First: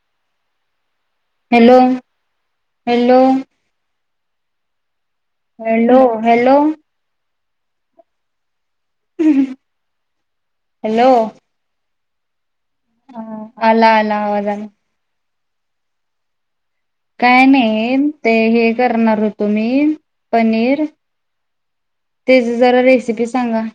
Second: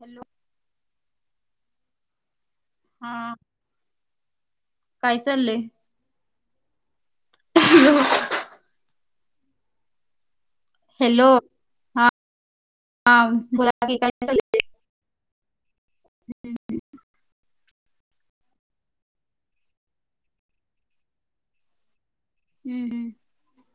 Hello hello. Hello. हा काय चाललंय हॅलो, हॅलो. [inaudible] [unintelligible] हॅलो, हा हा. हा बोला आला की काय आला आवाज चाललय? आला हू, हू. काय नाही ते हे करणार होतो मी पनीर तेज जरा हम्म हम्म रेसिपी सांगा?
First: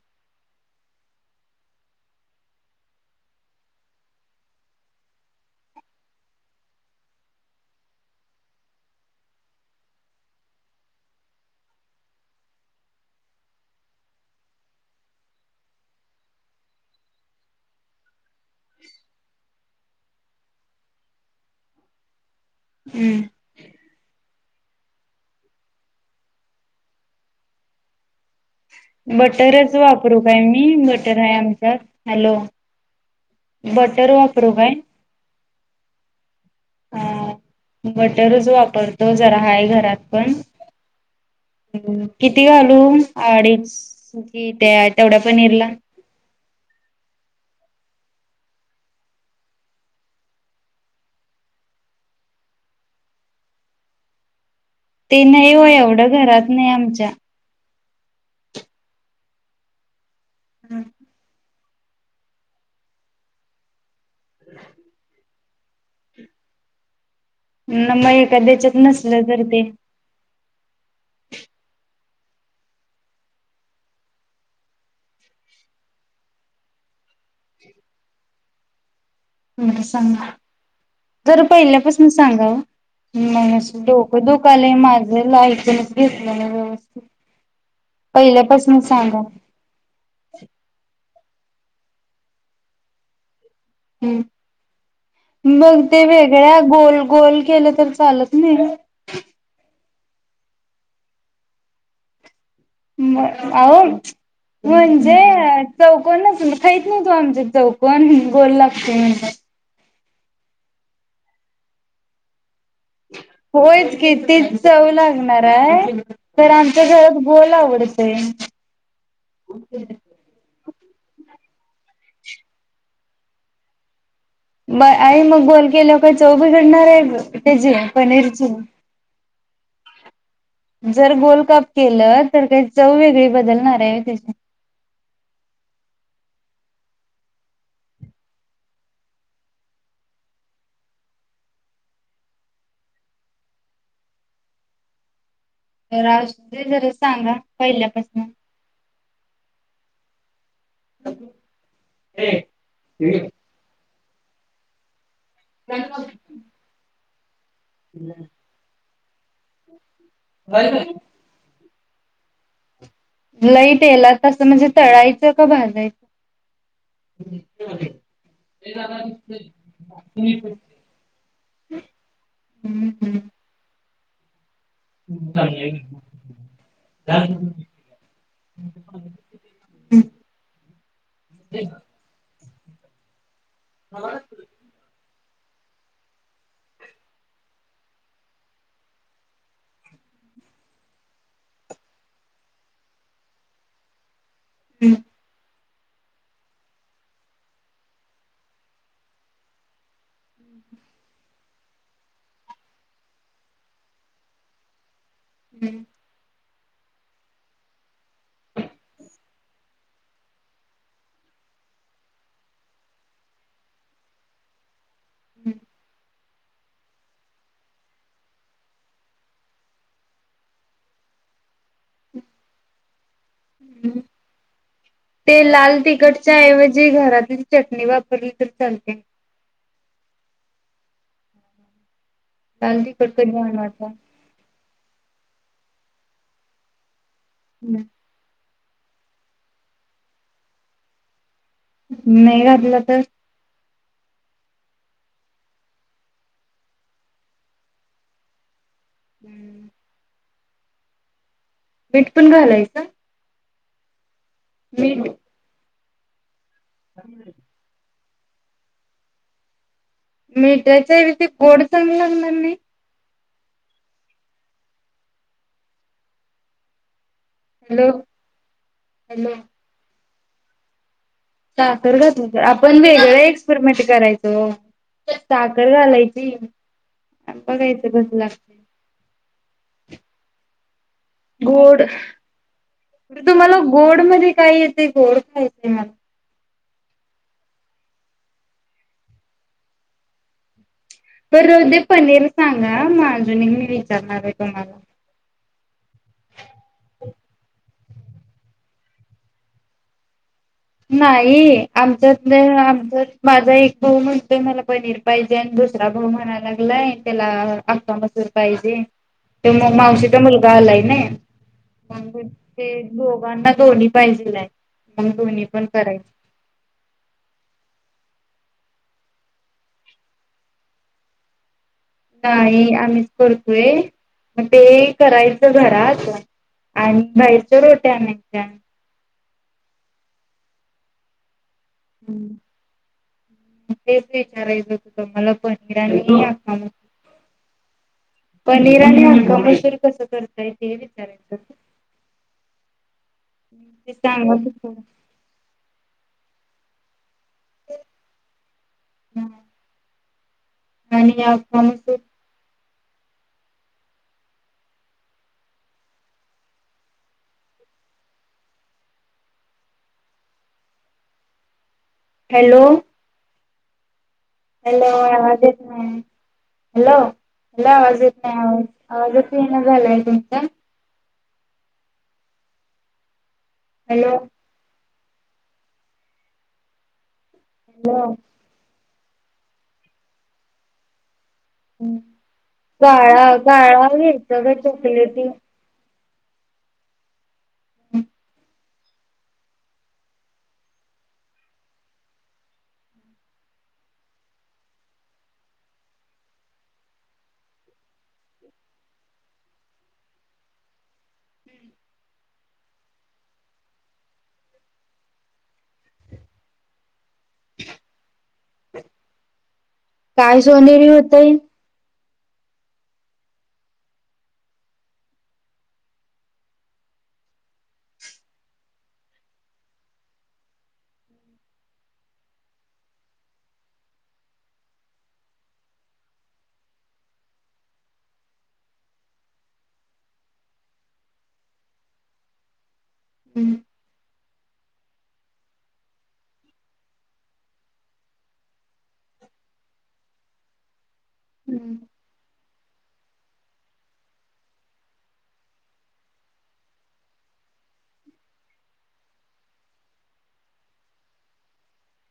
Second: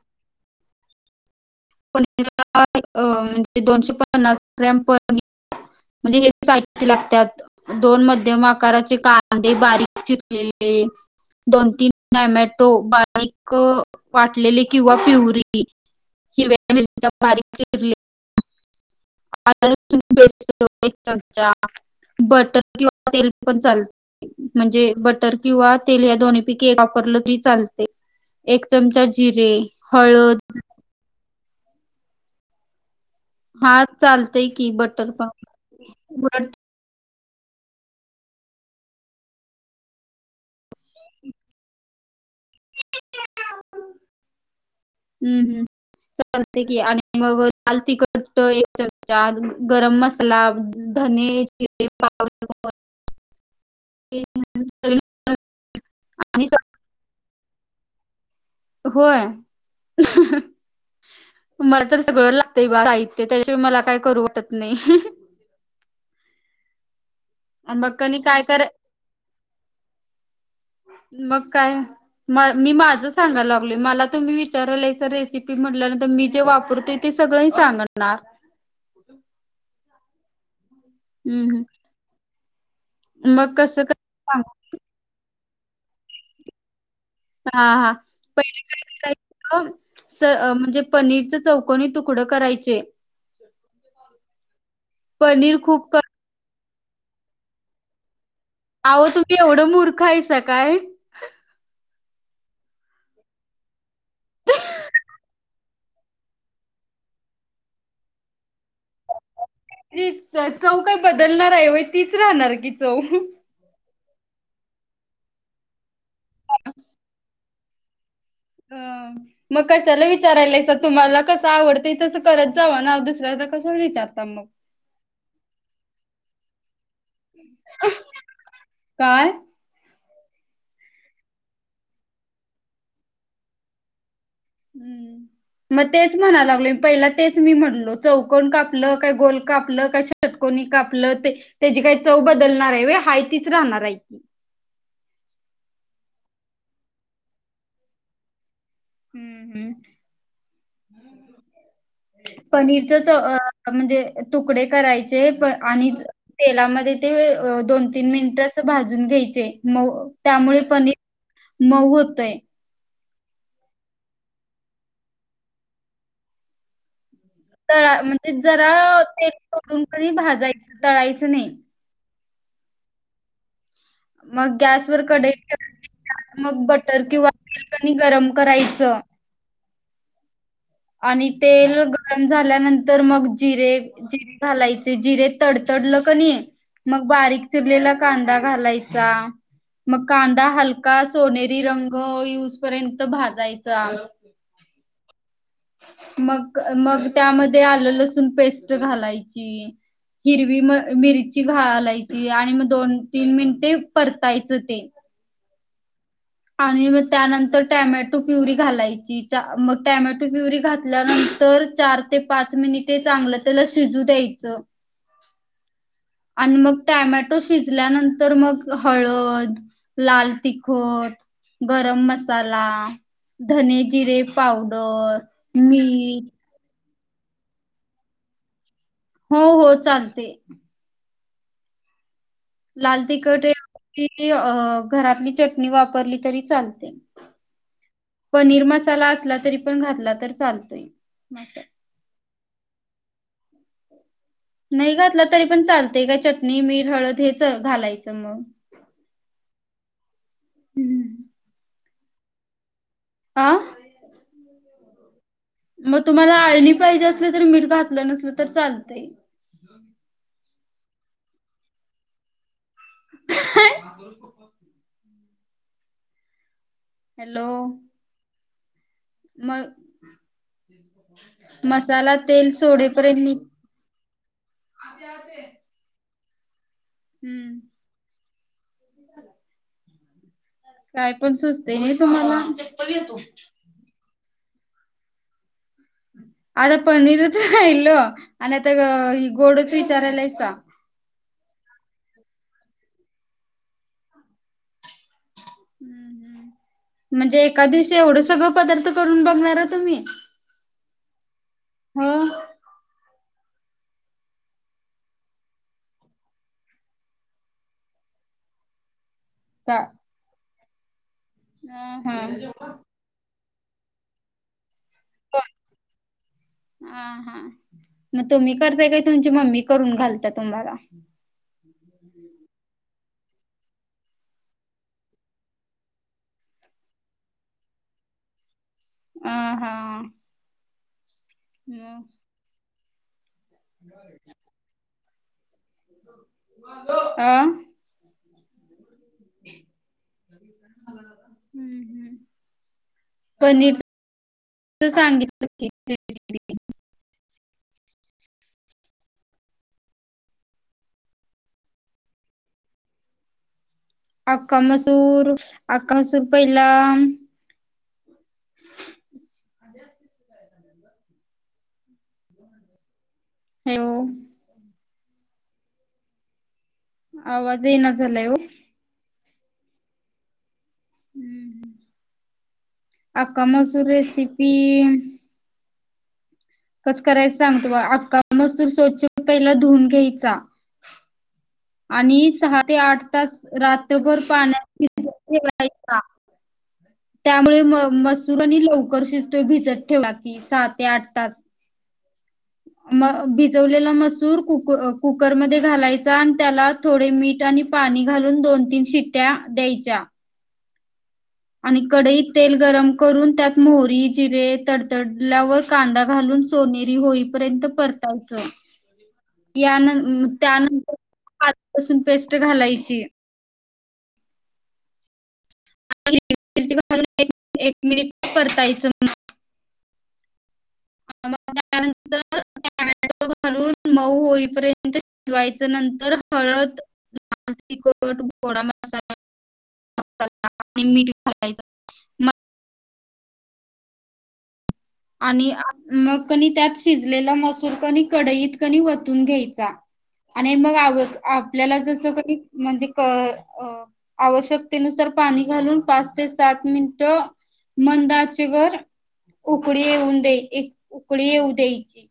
अ म्हणजे दोनशे पन्नास ग्रॅम पनिर म्हणजे हे साहित्य लागत्यात दोन मध्यम आकाराचे कांदे बारीक चिरलेले दोन, तीन टामॅटो बारीक वाटलेले किंवा पिव्हरी हिरव्या मिरच्या बारीक चिरलेल्या [unintelligible] चमचा बटर किंवा हम्म तेल पण चालत म्हणजे बटर किंवा तेल या दोन्ही पैकी एक वापरलं तरी चालतय? बटरच वापरू काय मी? बटर आहे आम च्यात हॅलो हा बटर चालतय वापरू की काय बटरपा बस. अ बटरच वापरतो जरा हाय घरात पण किती घालू अडीच त्या तेवढ्या हम्म पनीरला हल तिखट एक चमचा गरम मसाला धने जिरे पावड ते नाही हो एवढं घरात नाही आमच्या होय. हम्. मला तर सगळं लागतं बा साहित्य त्याच्या मला काय? करू वाटत नाही. न कणी मग काय कर एद्याच्यात नसलं तर ते मग काय म मी माझ सांगायला लागल मला तुम्ही विचारायला रेसिपी म्हटल्यानंतर मी जे वापरतो ते सगळ सांगणार. सांना हम्म जर हम्म पहिल्यापासून सांगा ओ. मग मण कसं क डोकं सांगू धुकालय माझं लाईट जनप अस हा हा पहिली सांगा म्हणजे पनीर चौकनी तुकडं करायचे. पनीर हम्म मग खूप क ते वेगळ्या गोल गोल केलं तर चालत नाही अहो तुम्ही एवढं मूर्त ख हाईसा काय? म अ म्हणजे चौकनच खहीत नवतो आमच्या चौकन गोल लागतो म्हणल. तीत चव काय बदलणार आहे वय तीच राहणार की. चव होयच की तीच चव लागणार हाय आमच्या घरात गोल आवडत अ मग कशाला विचारायलाईसा? तुम्हाला कसं आवडतय तसं करत जावा ना दुसऱ्याला कसं विचार ब आई मग बोल केल्याव पण चव बदलणार हाय त्याजे पनीरची काय? जर गोलकाप केलं तर काही चव वेगळी बदलणार हाय व्हय त्याची? हम्म मग तेच म्हणा लागलोय पहिला तेच मी म्हणलो चौकण कापलं काही गोल कापलं काय षटकोनी कापलं ते त्याजी काय चव बदलणार हाय व्हय हाय तीच राहणार आहे की तर आज ते तरी सांगा पहिल्यापासून हम्म हम्म. पनीरच चव अ म्हणजे तुकडे करायचे तेप आणि तेलामधे ते अ दोन तीन मिनिटं अस भाज न घ्यायचे म त्यामुळे पनी मग होतय. लई तेलात असं म्हणजे तळायचं का भाजाय? तळा म्हणजे जरा तेल सोडून क नई भाजायच तळायचं नई. हम्म हम्म. मग गॅसवर कडई मग बटर किंवा क नई गरम करायचं हम्म आणि तेल गरम झाल्यानंतर मग जिरे जिरे घालायचे जिरे तडतडलं क नाही, मग बारीक चिरलेला कांदा घालायचा, मग कांदा हलका सोनेरी रंग येऊसपर्यंत भाजायचा. हम्म. मग, मग त्यामध्ये आलं लसून पेस्ट घालायची. हिरवी म मिर ची घालायची आणि मग दोन तीन मिनटे परतायच ते. हम्म. आणि मग त्यानंतर टॅमॅटो प्युरी घालायची. मग टॅमॅटो प्युरी घातल्यानंतर चार ते पाच मिनिटे चांगलं त्याला शिजू द्यायचं. आणि मग टॅमॅटो शिजल्यानंतर मग हळद, लाल तिखट, गरम मसाला. धने हम्म जिरे पावडर, मीठ. जी घरातली चटणी वापरली तर चल हॊ होच. चालते. लाल तिखट कधी तिकट हे बनवता? लवंगी [unintelligible] अ घरातली चट नी वापरली तरी चालते. हम. पनीर मसाला असला तरी पण घातला तर चालतोय. नाही घातलं तर? नई घातला तरी पण चालतय, काय चटणी मीठ हळद हेच घालायचं मग. हम्म [inaudible] हम्म. मीठ पण घालायच? आह. मीठ. म तुम्हालाआ आळणि पाहिजे असेल तर मिठ घा लं नसल तर चालतय मिठाच्या ऐवजी ते गोड चांगल लागणार नाही. हाअ. ह हॅलो. हॅलो मग. [inaudible] साखर मसाला घातली तेल आपण वेगळ सोडेपर्यंत एक्सपेरिमेंट करायचो साखर घालायची. तीन. हम्म बघायचं कस लाग ह् [inaudible] काय पण सुचतय नई तुम्हाला तुम्हाला गोड मध्ये काय येते गोड खायचे मला आता पनीरच राहिल आणि आता गोडच विचारायलायसा बर राहू दे पनीर सांगा माज मी विचारणार आहे तुम्हाला म्हणजे एका दिवशी एवढं सगळं पदार्थ करून बघणारा तुम्ही नाही हो आमच्यात आमच माझा एक भाऊ म्हणतोय मला पनीर पाहिजे. आणि दुसरा भाऊ म्हणायला लागलाय त्याला अका मसूर पाहिजे. ते मग का? मावशी तर मला [inaudible] नाही हा हा [unintelligible] दोन्ही पाहिजेल हाय [inaudible] हम्म हम्म तुम्ही करताय काही तुमची मम्मी करून घालत्याया तुम्हाला? नाही आम्हीच करतोय मग ते करायचं घरात आणि बाहेरच रोट्या आणायच्या. हा हा. हम्म. तेच विचारायचं मला पण आं. पनीर कणी अक्का मसूर कस करताय हे विचारयचं हम्म पनीरच ते सांग सांगितलं की हम्म. आणि आमच. आक्का मसूर आक्का मसूर पहिला हॅलो, हो. हॅलो आवाज येतोय ना. हॅलो येईना आवाज येत झालाय ओ नाही आवाज झालंय तुमचा? हम्म हम्म. आक्का मसूर हॅलो रेसिपी [unintelligible] कसं कराय सांग हॅलो आक्का मसूर स्वच्छ पहिला धुऊन घ्यायचा. आणि सहा ते आठ काळा तास काळा रात्रभर घ्यायचं ग पाण्यात भीजुन चॉकलेटी ठेवायचा, त्यामुळे म मसूर आणि [unintelligible] भिजत ठेवला क सहा ते आठ तास. म भिजवलेला मसूर कु कुकरमध्ये घालायचा आणि त्याला थोडे मीठ, आणि पाणी घालून दोन, तीन शिट्ट्या द्यायच्या. आणि कडईत तेल गरम करून त्यात मोहरी जिरे तडतडल्यावर कांदा घालून सोनेरी होईपर्यंत परतायचं यान काय सोनेरी होतय त्यानंतर पेस्ट घालायची. एक मिनिट परतायचं मग मग त्यानंतर टमॅट घालून मऊ होईपर्यंत शिजवायच नंतर हळद लाल तिखट घोडा मसाला आणि मीठ घालायच म हम्म. आणि मग क त्यात शिजलेला मसूर क कडईत कणी वतून घ्यायचा आणि मग आ. आपल्याला जसं काही म्हणजे आवश्यकतेनुसार पाणी घालून पाच ते सात मिनिट मंद आचेवर वर उकळी येऊन दे्या एक उकळी येऊ द्यायची.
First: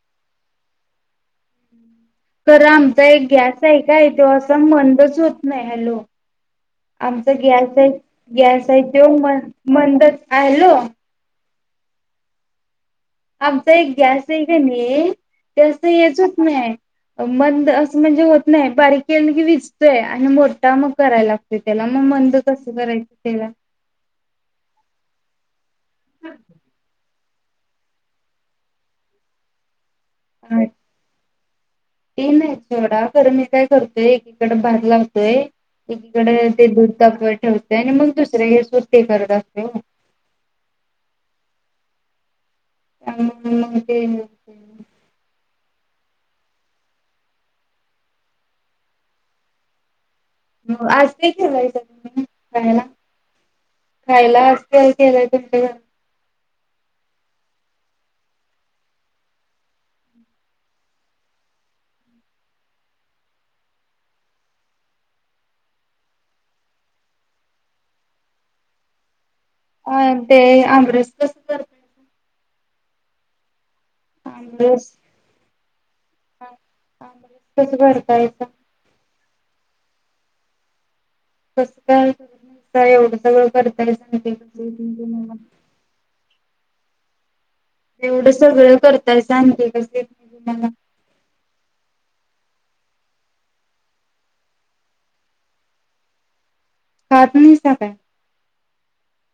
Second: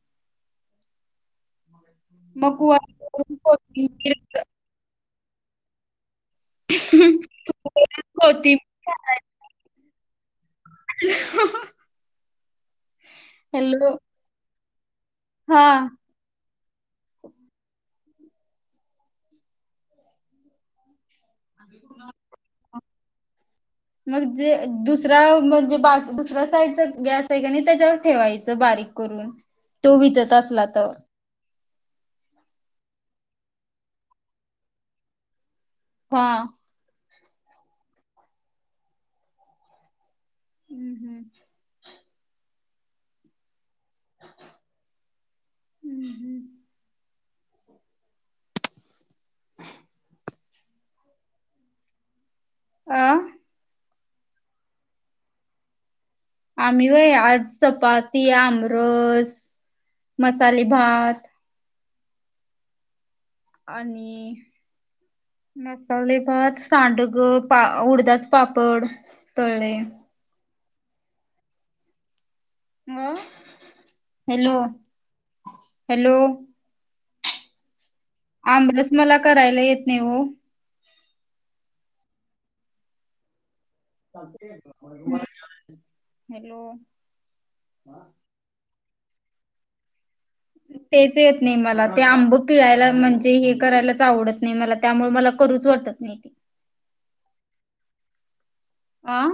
मग तर आमचा एक वरून गॅस हाय काय कोथिंबीर तो असा मंदच. होत नाही हॅलो. आमचा गॅस हाय गॅस हाय कोथिंबीर तेो घालायची. म मंदच. हा हॅलो. [unintelligible] आमचा एक हॅलो गॅस नी हा त्यास हेचच नाही. मंद असं म्हणजे होत नाही बारीक के की विजतोय आणि मोठा मग करायला लागतो. त्याला मग मंद कस. करायचं त्येला मग जे दुसरा म्हणजे बाजू दुसऱ्या साईडचा गॅस आहे का नाही, त्याच्यावर ठेवायचं बारीक करून. तो विजत असला त तर मी काय करतेय, एकीकडे भात लावतेय. हा एकीकडे ते दुद तापत. ठेवते आणि मग दुसरे हे सुट्ट ते करत असते हो. हम्म हम्म [inaudible] आ ते [inaudible] हूं हूं. [inaudible] हो आज नाही खेवायच तु [unintelligible] आ. खायला असल केलंय तु [inaudible] [inaudible] आम्ही व्हयं आज चपाती, आमरस, मसाले भात, आणि मसाले भात सांडग, पा.. उडदाच पापड. तळले अं ते आम. कस करय [inaudible] अं. हम [unintelligible] हॅलो. तसगर आमरस मला करायला येत नई ओ. कस काय [unintelligible] त्या एवढं सगळं कर [unintelligible] हॅलो. एवढं सगळं कर तर सांगते कसे तेच येत नई मला. ते आंबं पिळायला म्हणजे हे करायलाच आवडत नई मला, त्यामुळे मला करूच वाटत नई ते. [unintelligible] आं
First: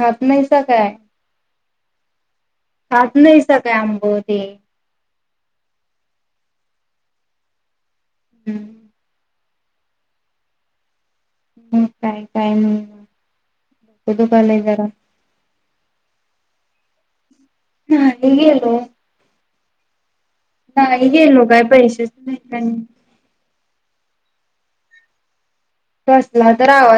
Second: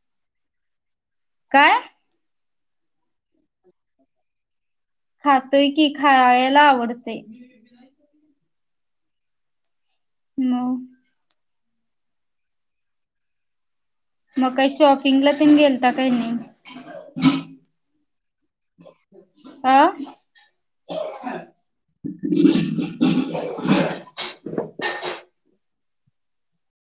हात नाहीस का काय? काय? खात नाहीस का काय आंबं ते? खातोय की, खायायला आवडतय. हम् नो हूं काय काय हं. मग काय शॉपिंगला तेन गेल ता काय नाही? नाही गेलो आं नाही गेलो काय पैशाच नाही का नाही. [unintelligible] कसला तर आवा